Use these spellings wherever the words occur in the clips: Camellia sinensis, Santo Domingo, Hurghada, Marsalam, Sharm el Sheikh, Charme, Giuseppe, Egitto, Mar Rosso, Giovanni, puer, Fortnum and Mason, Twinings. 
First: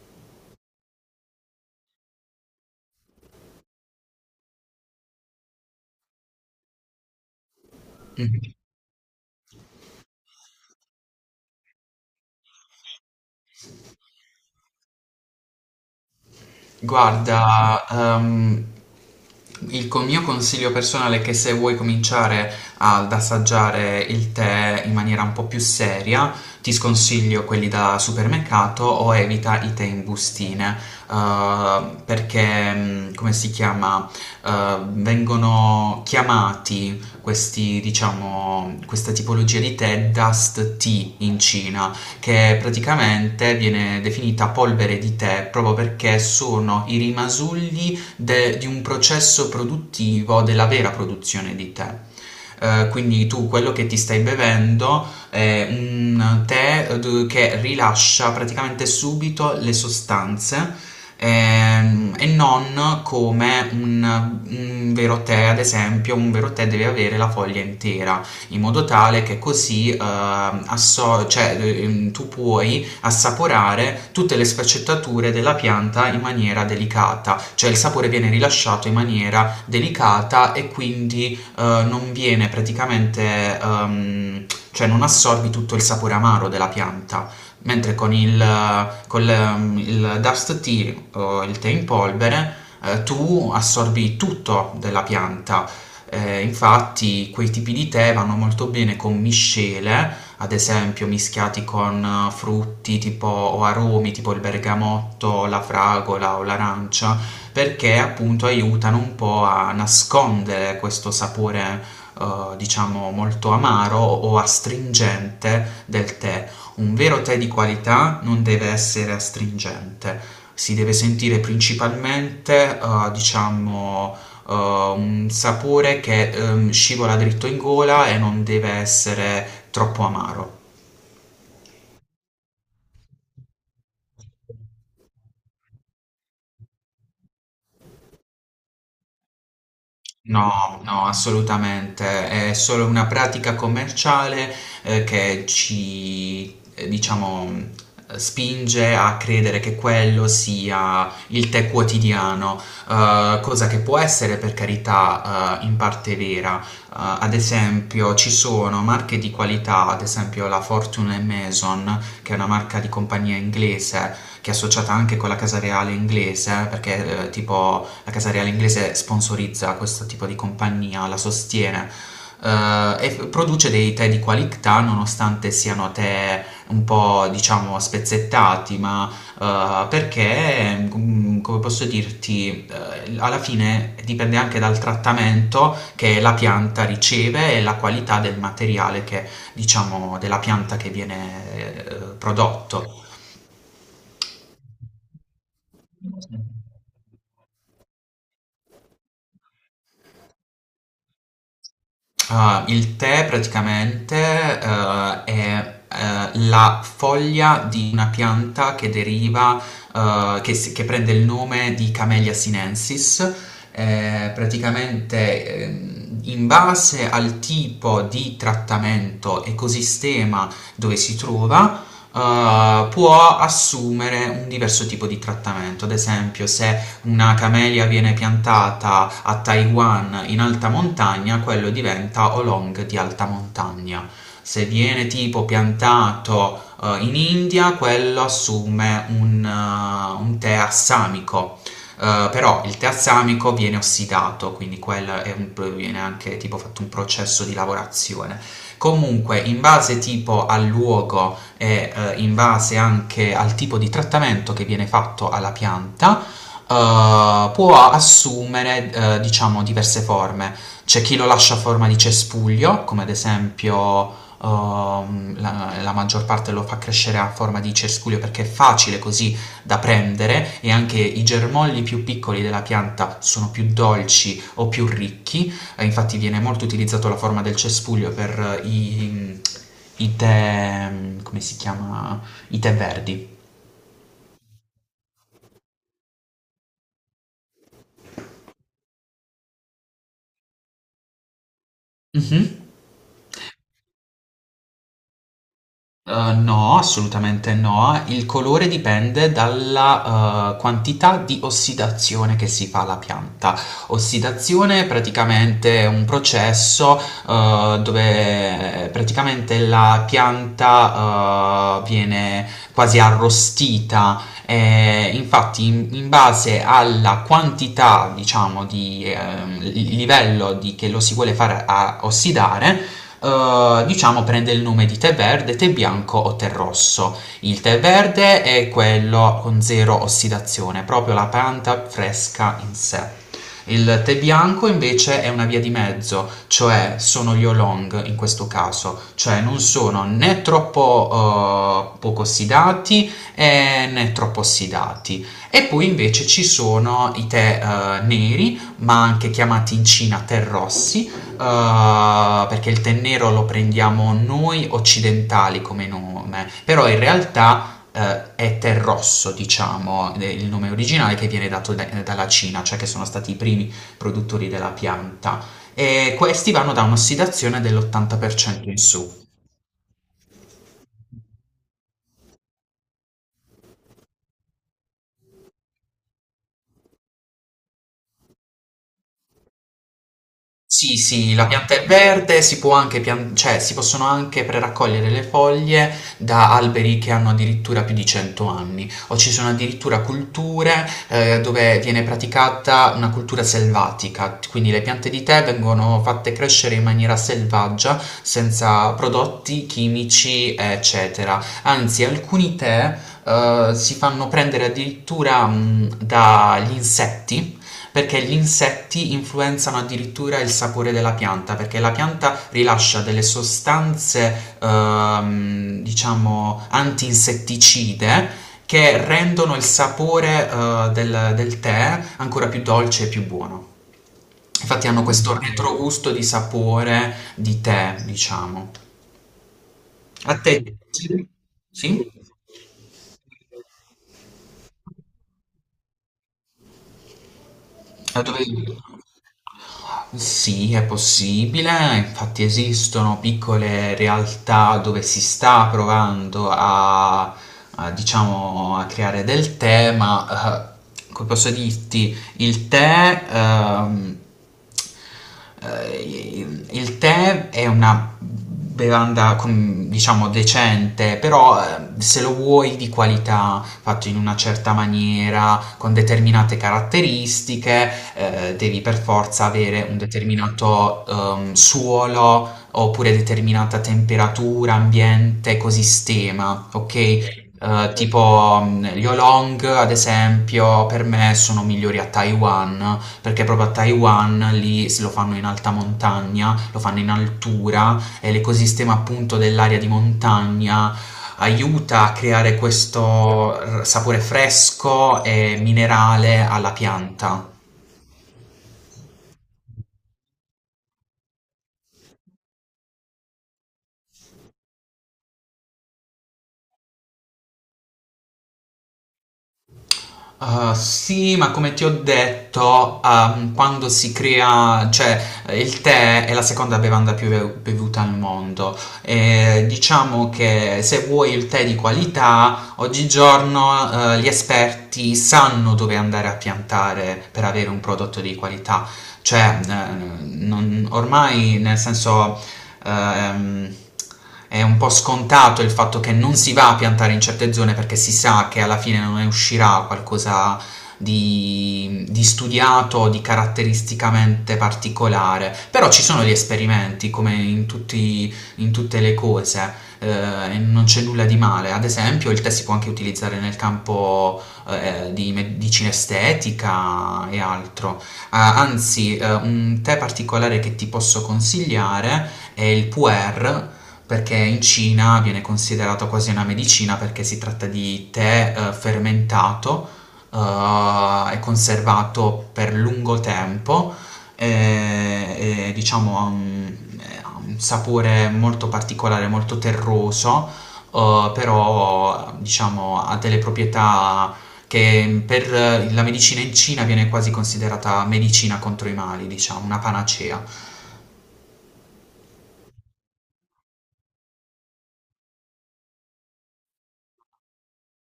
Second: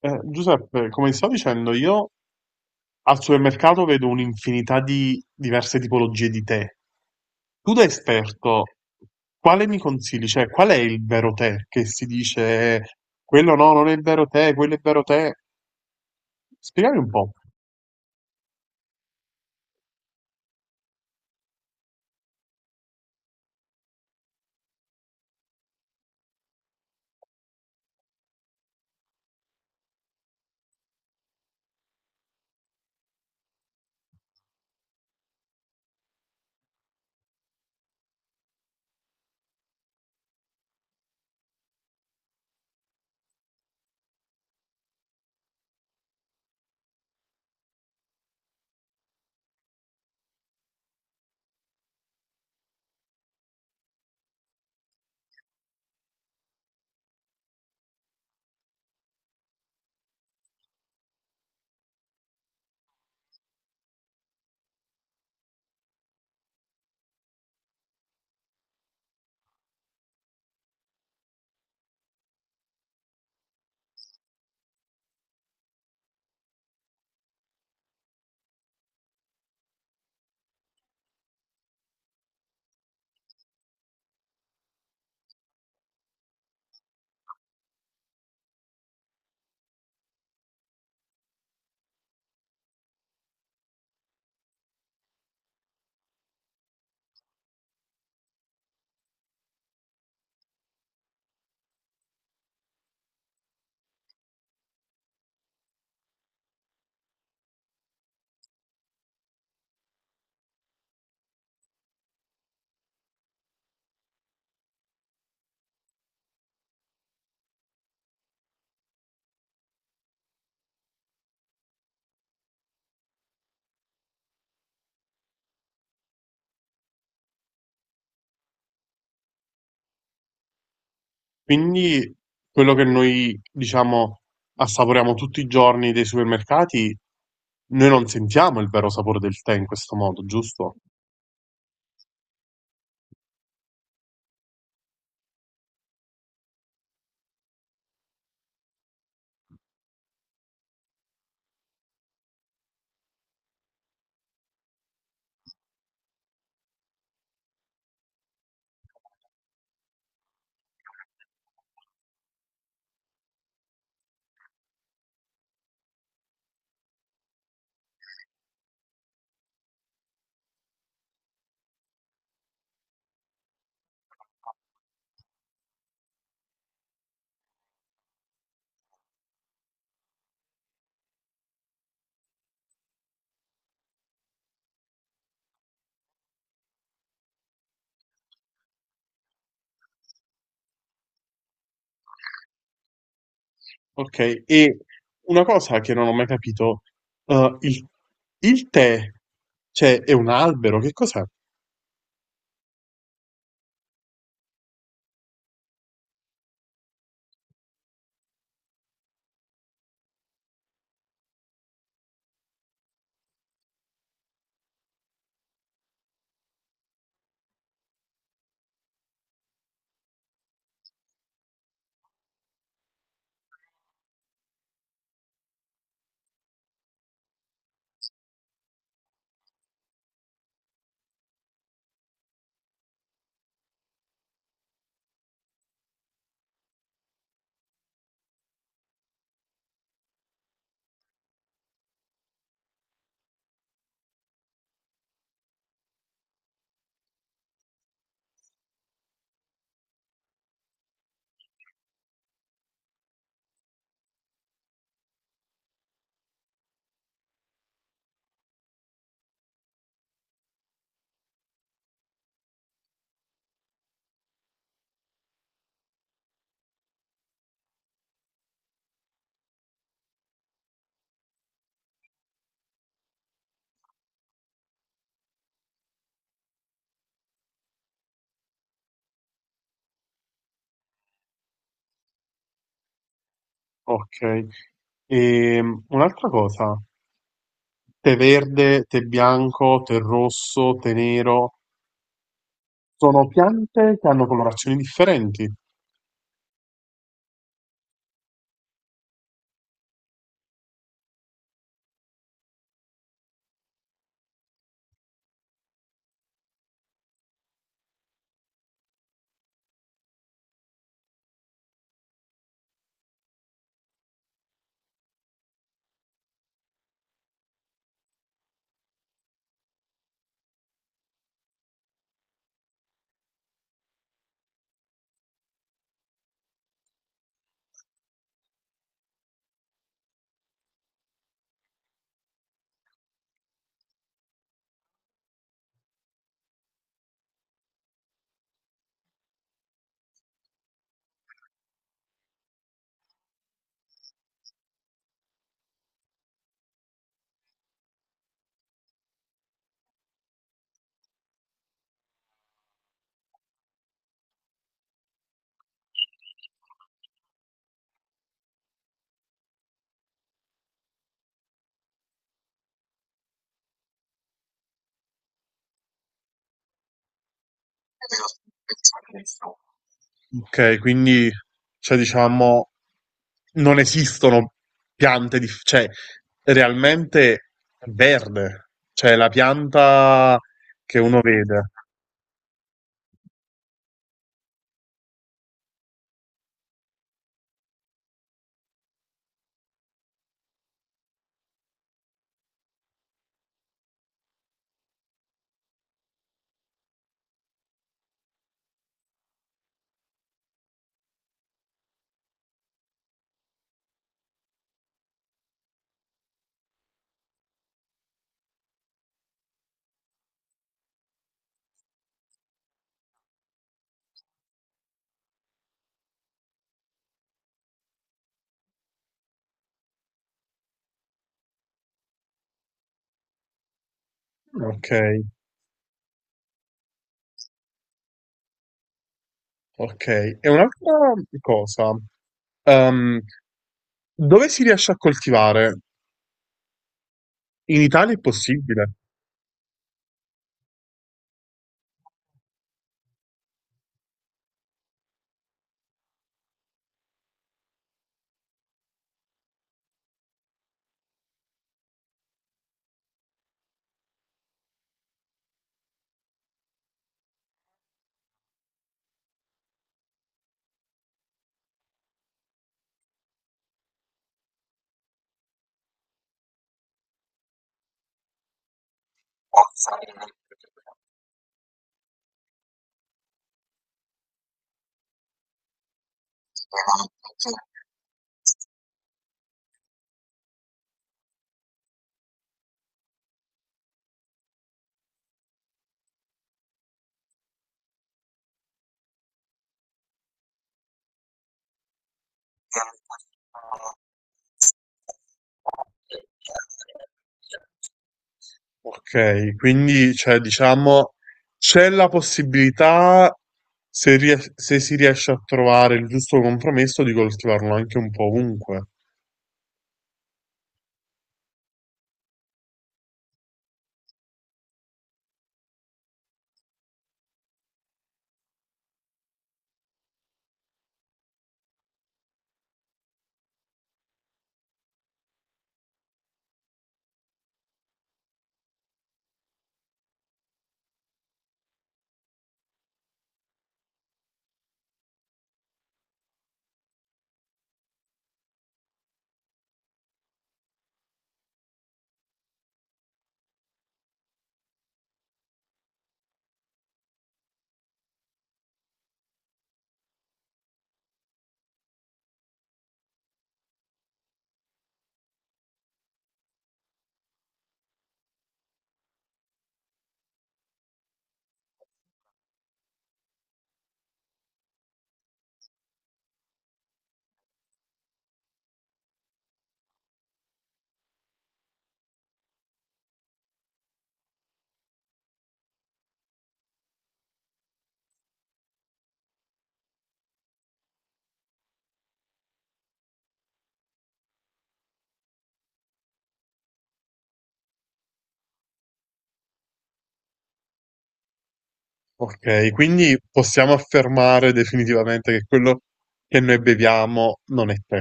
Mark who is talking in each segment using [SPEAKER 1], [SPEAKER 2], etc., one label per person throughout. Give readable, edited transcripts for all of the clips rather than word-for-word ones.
[SPEAKER 1] Giuseppe, come ti stavo dicendo, io al supermercato vedo un'infinità di diverse tipologie di tè. Tu da esperto, quale mi consigli? Cioè, qual è il vero tè che si dice quello no, non è il vero tè, quello è il vero tè? Spiegami un po'.
[SPEAKER 2] Guarda, mio consiglio personale è che se vuoi cominciare ad assaggiare il tè in maniera un po' più seria, ti sconsiglio quelli da supermercato o evita i tè in bustine, perché, mm, come si chiama, vengono chiamati questi, diciamo, questa tipologia di tè dust tea in Cina che praticamente viene definita polvere di tè proprio perché sono i rimasugli di un processo produttivo della vera produzione di tè. Quindi tu quello che ti stai bevendo è un tè che rilascia praticamente subito le sostanze, e non come un vero tè, ad esempio, un vero tè deve avere la foglia intera in modo tale che così cioè, tu puoi assaporare tutte le sfaccettature della pianta in maniera delicata, cioè il sapore viene rilasciato in maniera delicata e quindi non viene praticamente, cioè non assorbi tutto il sapore amaro della pianta. Mentre con il dust tea o il tè in polvere, tu assorbi tutto della pianta, infatti quei tipi di tè vanno molto bene con miscele, ad esempio mischiati con frutti tipo o aromi tipo il bergamotto, la fragola o l'arancia, perché appunto aiutano un po' a nascondere questo sapore, diciamo molto amaro o astringente del tè. Un vero tè di qualità non deve essere astringente, si deve sentire principalmente, eh, un sapore che scivola dritto in gola e non deve essere troppo amaro.
[SPEAKER 1] Quindi, quello che noi, diciamo, assaporiamo tutti i giorni dei supermercati, noi non sentiamo il vero sapore del tè in questo modo, giusto?
[SPEAKER 2] No, no, assolutamente. È solo una pratica commerciale, diciamo, spinge a credere che quello sia il tè quotidiano, cosa che può essere, per carità, in parte vera. Ad esempio, ci sono marche di qualità, ad esempio la Fortune e Mason, che è una marca di compagnia inglese che è associata anche con la Casa Reale inglese, perché tipo la Casa Reale inglese sponsorizza questo tipo di compagnia, la sostiene. Produce dei tè di qualità nonostante siano tè un po', diciamo, spezzettati, ma come posso dirti, alla fine dipende anche dal trattamento che la pianta riceve e la qualità del materiale che, diciamo, della pianta che viene prodotto.
[SPEAKER 1] Ok, e una cosa che non ho mai capito, eh, il, il tè, cioè, è un albero, che cos'è?
[SPEAKER 2] Ah, il tè praticamente è la foglia di una pianta che deriva, che prende il nome di Camellia sinensis. Praticamente, in base al tipo di trattamento, ecosistema dove si trova, può assumere un diverso tipo di trattamento. Ad esempio, se una camellia viene piantata a Taiwan in alta montagna, quello diventa oolong di alta montagna. Se viene tipo piantato in India, quello assume un tè assamico. Però il tè assamico viene ossidato, quindi quello viene anche tipo fatto un processo di lavorazione. Comunque, in base tipo al luogo e, in base anche al tipo di trattamento che viene fatto alla pianta, può assumere, diciamo, diverse forme. C'è chi lo lascia a forma di cespuglio, come ad esempio la maggior parte lo fa crescere a forma di cespuglio perché è facile così da prendere e anche i germogli più piccoli della pianta sono più dolci o più ricchi. Infatti viene molto utilizzato la forma del cespuglio per i tè, come si chiama? I tè verdi.
[SPEAKER 1] Ok, e un'altra cosa, tè verde, tè bianco, tè rosso, tè nero,
[SPEAKER 2] Mhm.
[SPEAKER 1] sono piante che hanno colorazioni differenti.
[SPEAKER 2] No, assolutamente no. Il colore dipende dalla, quantità di ossidazione che si fa alla pianta. Ossidazione praticamente è un processo, dove praticamente la pianta, viene quasi arrostita, e infatti in base alla quantità, diciamo, di, il livello di che lo si vuole fare a ossidare, diciamo prende il nome di tè verde, tè bianco o tè rosso. Il tè verde è quello con zero ossidazione, proprio la pianta fresca in sé. Il tè bianco invece è una via di mezzo, cioè sono gli oolong in questo caso, cioè non sono né troppo, poco ossidati, né troppo ossidati. E poi invece ci sono i tè, neri, ma anche chiamati in Cina tè rossi, perché il tè nero lo prendiamo noi occidentali come nome, però in realtà è tè rosso, diciamo, il nome originale che viene dato dalla Cina, cioè che sono stati i primi produttori della pianta. E questi vanno da un'ossidazione dell'80% in su.
[SPEAKER 1] Ok, quindi, cioè, diciamo, non esistono piante, cioè, realmente è verde, cioè, la pianta
[SPEAKER 2] Sì,
[SPEAKER 1] che uno
[SPEAKER 2] sì, la
[SPEAKER 1] vede.
[SPEAKER 2] pianta è verde, si può anche cioè, si possono anche preraccogliere le foglie da alberi che hanno addirittura più di 100 anni, o ci sono addirittura culture, dove viene praticata una cultura selvatica, quindi le piante di tè vengono fatte crescere in maniera selvaggia, senza prodotti chimici, eccetera. Anzi, alcuni tè, si fanno prendere addirittura, dagli insetti, perché gli insetti influenzano addirittura il sapore della pianta, perché la pianta rilascia delle sostanze, diciamo, antinsetticide che rendono il sapore, del tè ancora più dolce e più buono. Infatti
[SPEAKER 1] Ok,
[SPEAKER 2] hanno questo retrogusto di sapore di tè, diciamo.
[SPEAKER 1] ok.
[SPEAKER 2] A
[SPEAKER 1] E
[SPEAKER 2] te
[SPEAKER 1] un'altra
[SPEAKER 2] piace? Sì?
[SPEAKER 1] cosa, ehm, dove si riesce a coltivare? In Italia è
[SPEAKER 2] A dove...
[SPEAKER 1] possibile.
[SPEAKER 2] Sì, è possibile, infatti esistono piccole realtà dove si sta provando a, diciamo, a creare del tè, ma come posso dirti, il tè è una bevanda, diciamo, decente, però se lo vuoi di qualità, fatto in una certa maniera, con determinate caratteristiche, devi per forza avere un determinato, suolo oppure determinata temperatura, ambiente, ecosistema, ok? Tipo, gli oolong, ad esempio, per me sono migliori a Taiwan, perché proprio a Taiwan lì se lo fanno in alta montagna, lo fanno in altura e l'ecosistema appunto dell'area di montagna aiuta a creare questo sapore fresco e minerale alla pianta.
[SPEAKER 1] Ok, quindi cioè, diciamo c'è la possibilità, se si riesce a trovare il giusto compromesso, di coltivarlo anche un po' ovunque.
[SPEAKER 2] Sì, ma come ti ho detto, quando si crea, cioè il tè è la seconda bevanda più bevuta al mondo. E diciamo che se vuoi il tè di qualità, oggigiorno, gli esperti sanno dove andare a piantare per avere un prodotto di qualità. Cioè, ormai, nel senso, ehm, è un po' scontato il fatto che non si va a piantare in certe zone perché si sa che alla fine non ne uscirà qualcosa di studiato, di caratteristicamente particolare. Però ci sono gli esperimenti, come in tutte le cose, e non c'è nulla di male. Ad esempio, il tè si può anche utilizzare nel campo, di medicina estetica e altro. Ah, anzi, un tè particolare che ti posso consigliare è il puer, perché in Cina viene considerato quasi una medicina perché si tratta di tè, fermentato, e conservato per lungo tempo diciamo, ha ha un sapore molto particolare, molto terroso, però diciamo ha delle proprietà che per la medicina in Cina viene quasi considerata medicina contro i mali, diciamo, una panacea.
[SPEAKER 1] Ok, quindi possiamo affermare definitivamente che quello che noi beviamo non è tè.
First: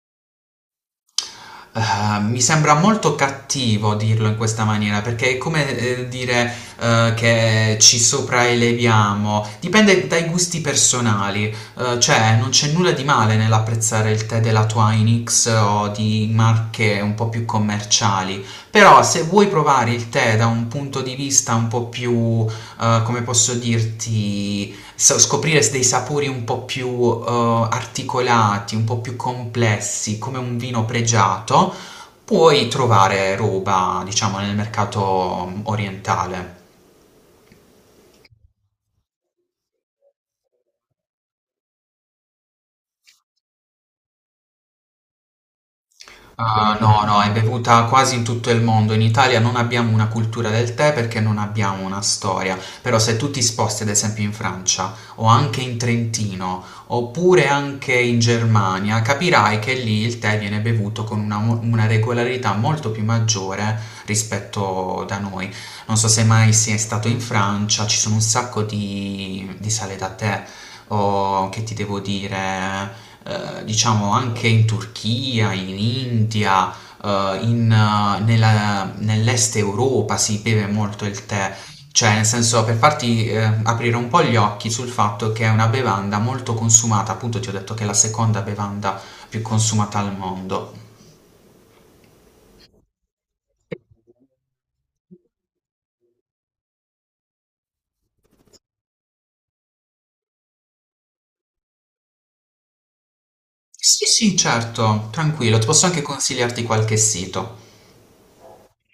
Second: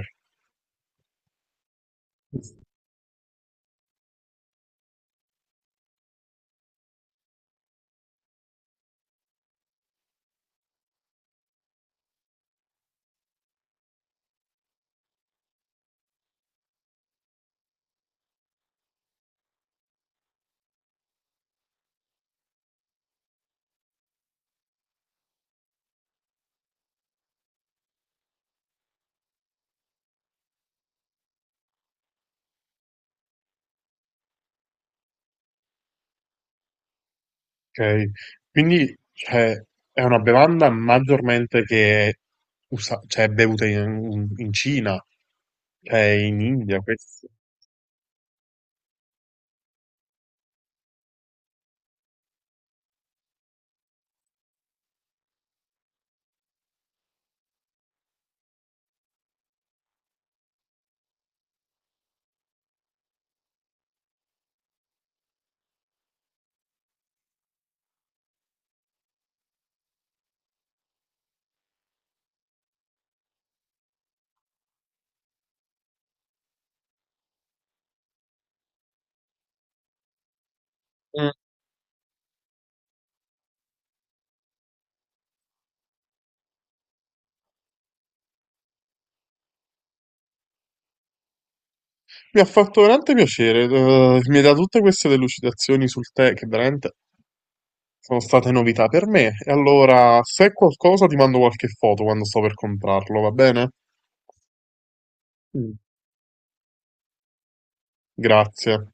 [SPEAKER 2] Mi sembra molto cattivo dirlo in questa maniera perché è come dire che ci sopraeleviamo, dipende dai gusti personali. Cioè, non c'è nulla di male nell'apprezzare il tè della Twinings o di marche un po' più commerciali, però se vuoi provare il tè da un punto di vista un po' più, come posso dirti, scoprire dei sapori un po' più, articolati, un po' più complessi, come un vino pregiato, puoi trovare roba, diciamo, nel mercato, orientale.
[SPEAKER 1] Okay. Quindi, cioè, è una bevanda maggiormente che è, usa cioè è bevuta in Cina, cioè in
[SPEAKER 2] Ah,
[SPEAKER 1] India
[SPEAKER 2] no, no,
[SPEAKER 1] questo.
[SPEAKER 2] è bevuta quasi in tutto il mondo. In Italia non abbiamo una cultura del tè perché non abbiamo una storia. Però se tu ti sposti, ad esempio, in Francia o anche in Trentino, oppure anche in Germania, capirai che lì il tè viene bevuto con una, una regolarità molto più maggiore rispetto da noi. Non so se mai sei stato in Francia, ci sono un sacco di sale da tè, o che ti devo dire, diciamo anche in Turchia, in India, nell'est Europa si beve molto il
[SPEAKER 1] Mh.
[SPEAKER 2] tè. Cioè, nel senso, per farti aprire un po' gli occhi sul fatto che è una bevanda molto consumata, appunto ti ho detto che è la seconda bevanda più consumata al mondo.
[SPEAKER 1] Mi ha fatto veramente piacere, mi hai dato tutte queste delucidazioni sul tè che veramente sono state novità per me. E allora, se è qualcosa ti mando qualche foto quando sto per comprarlo, va bene?
[SPEAKER 2] Sì, sì, certo, tranquillo, ti
[SPEAKER 1] Mh.
[SPEAKER 2] posso anche consigliarti qualche sito.
[SPEAKER 1] Grazie.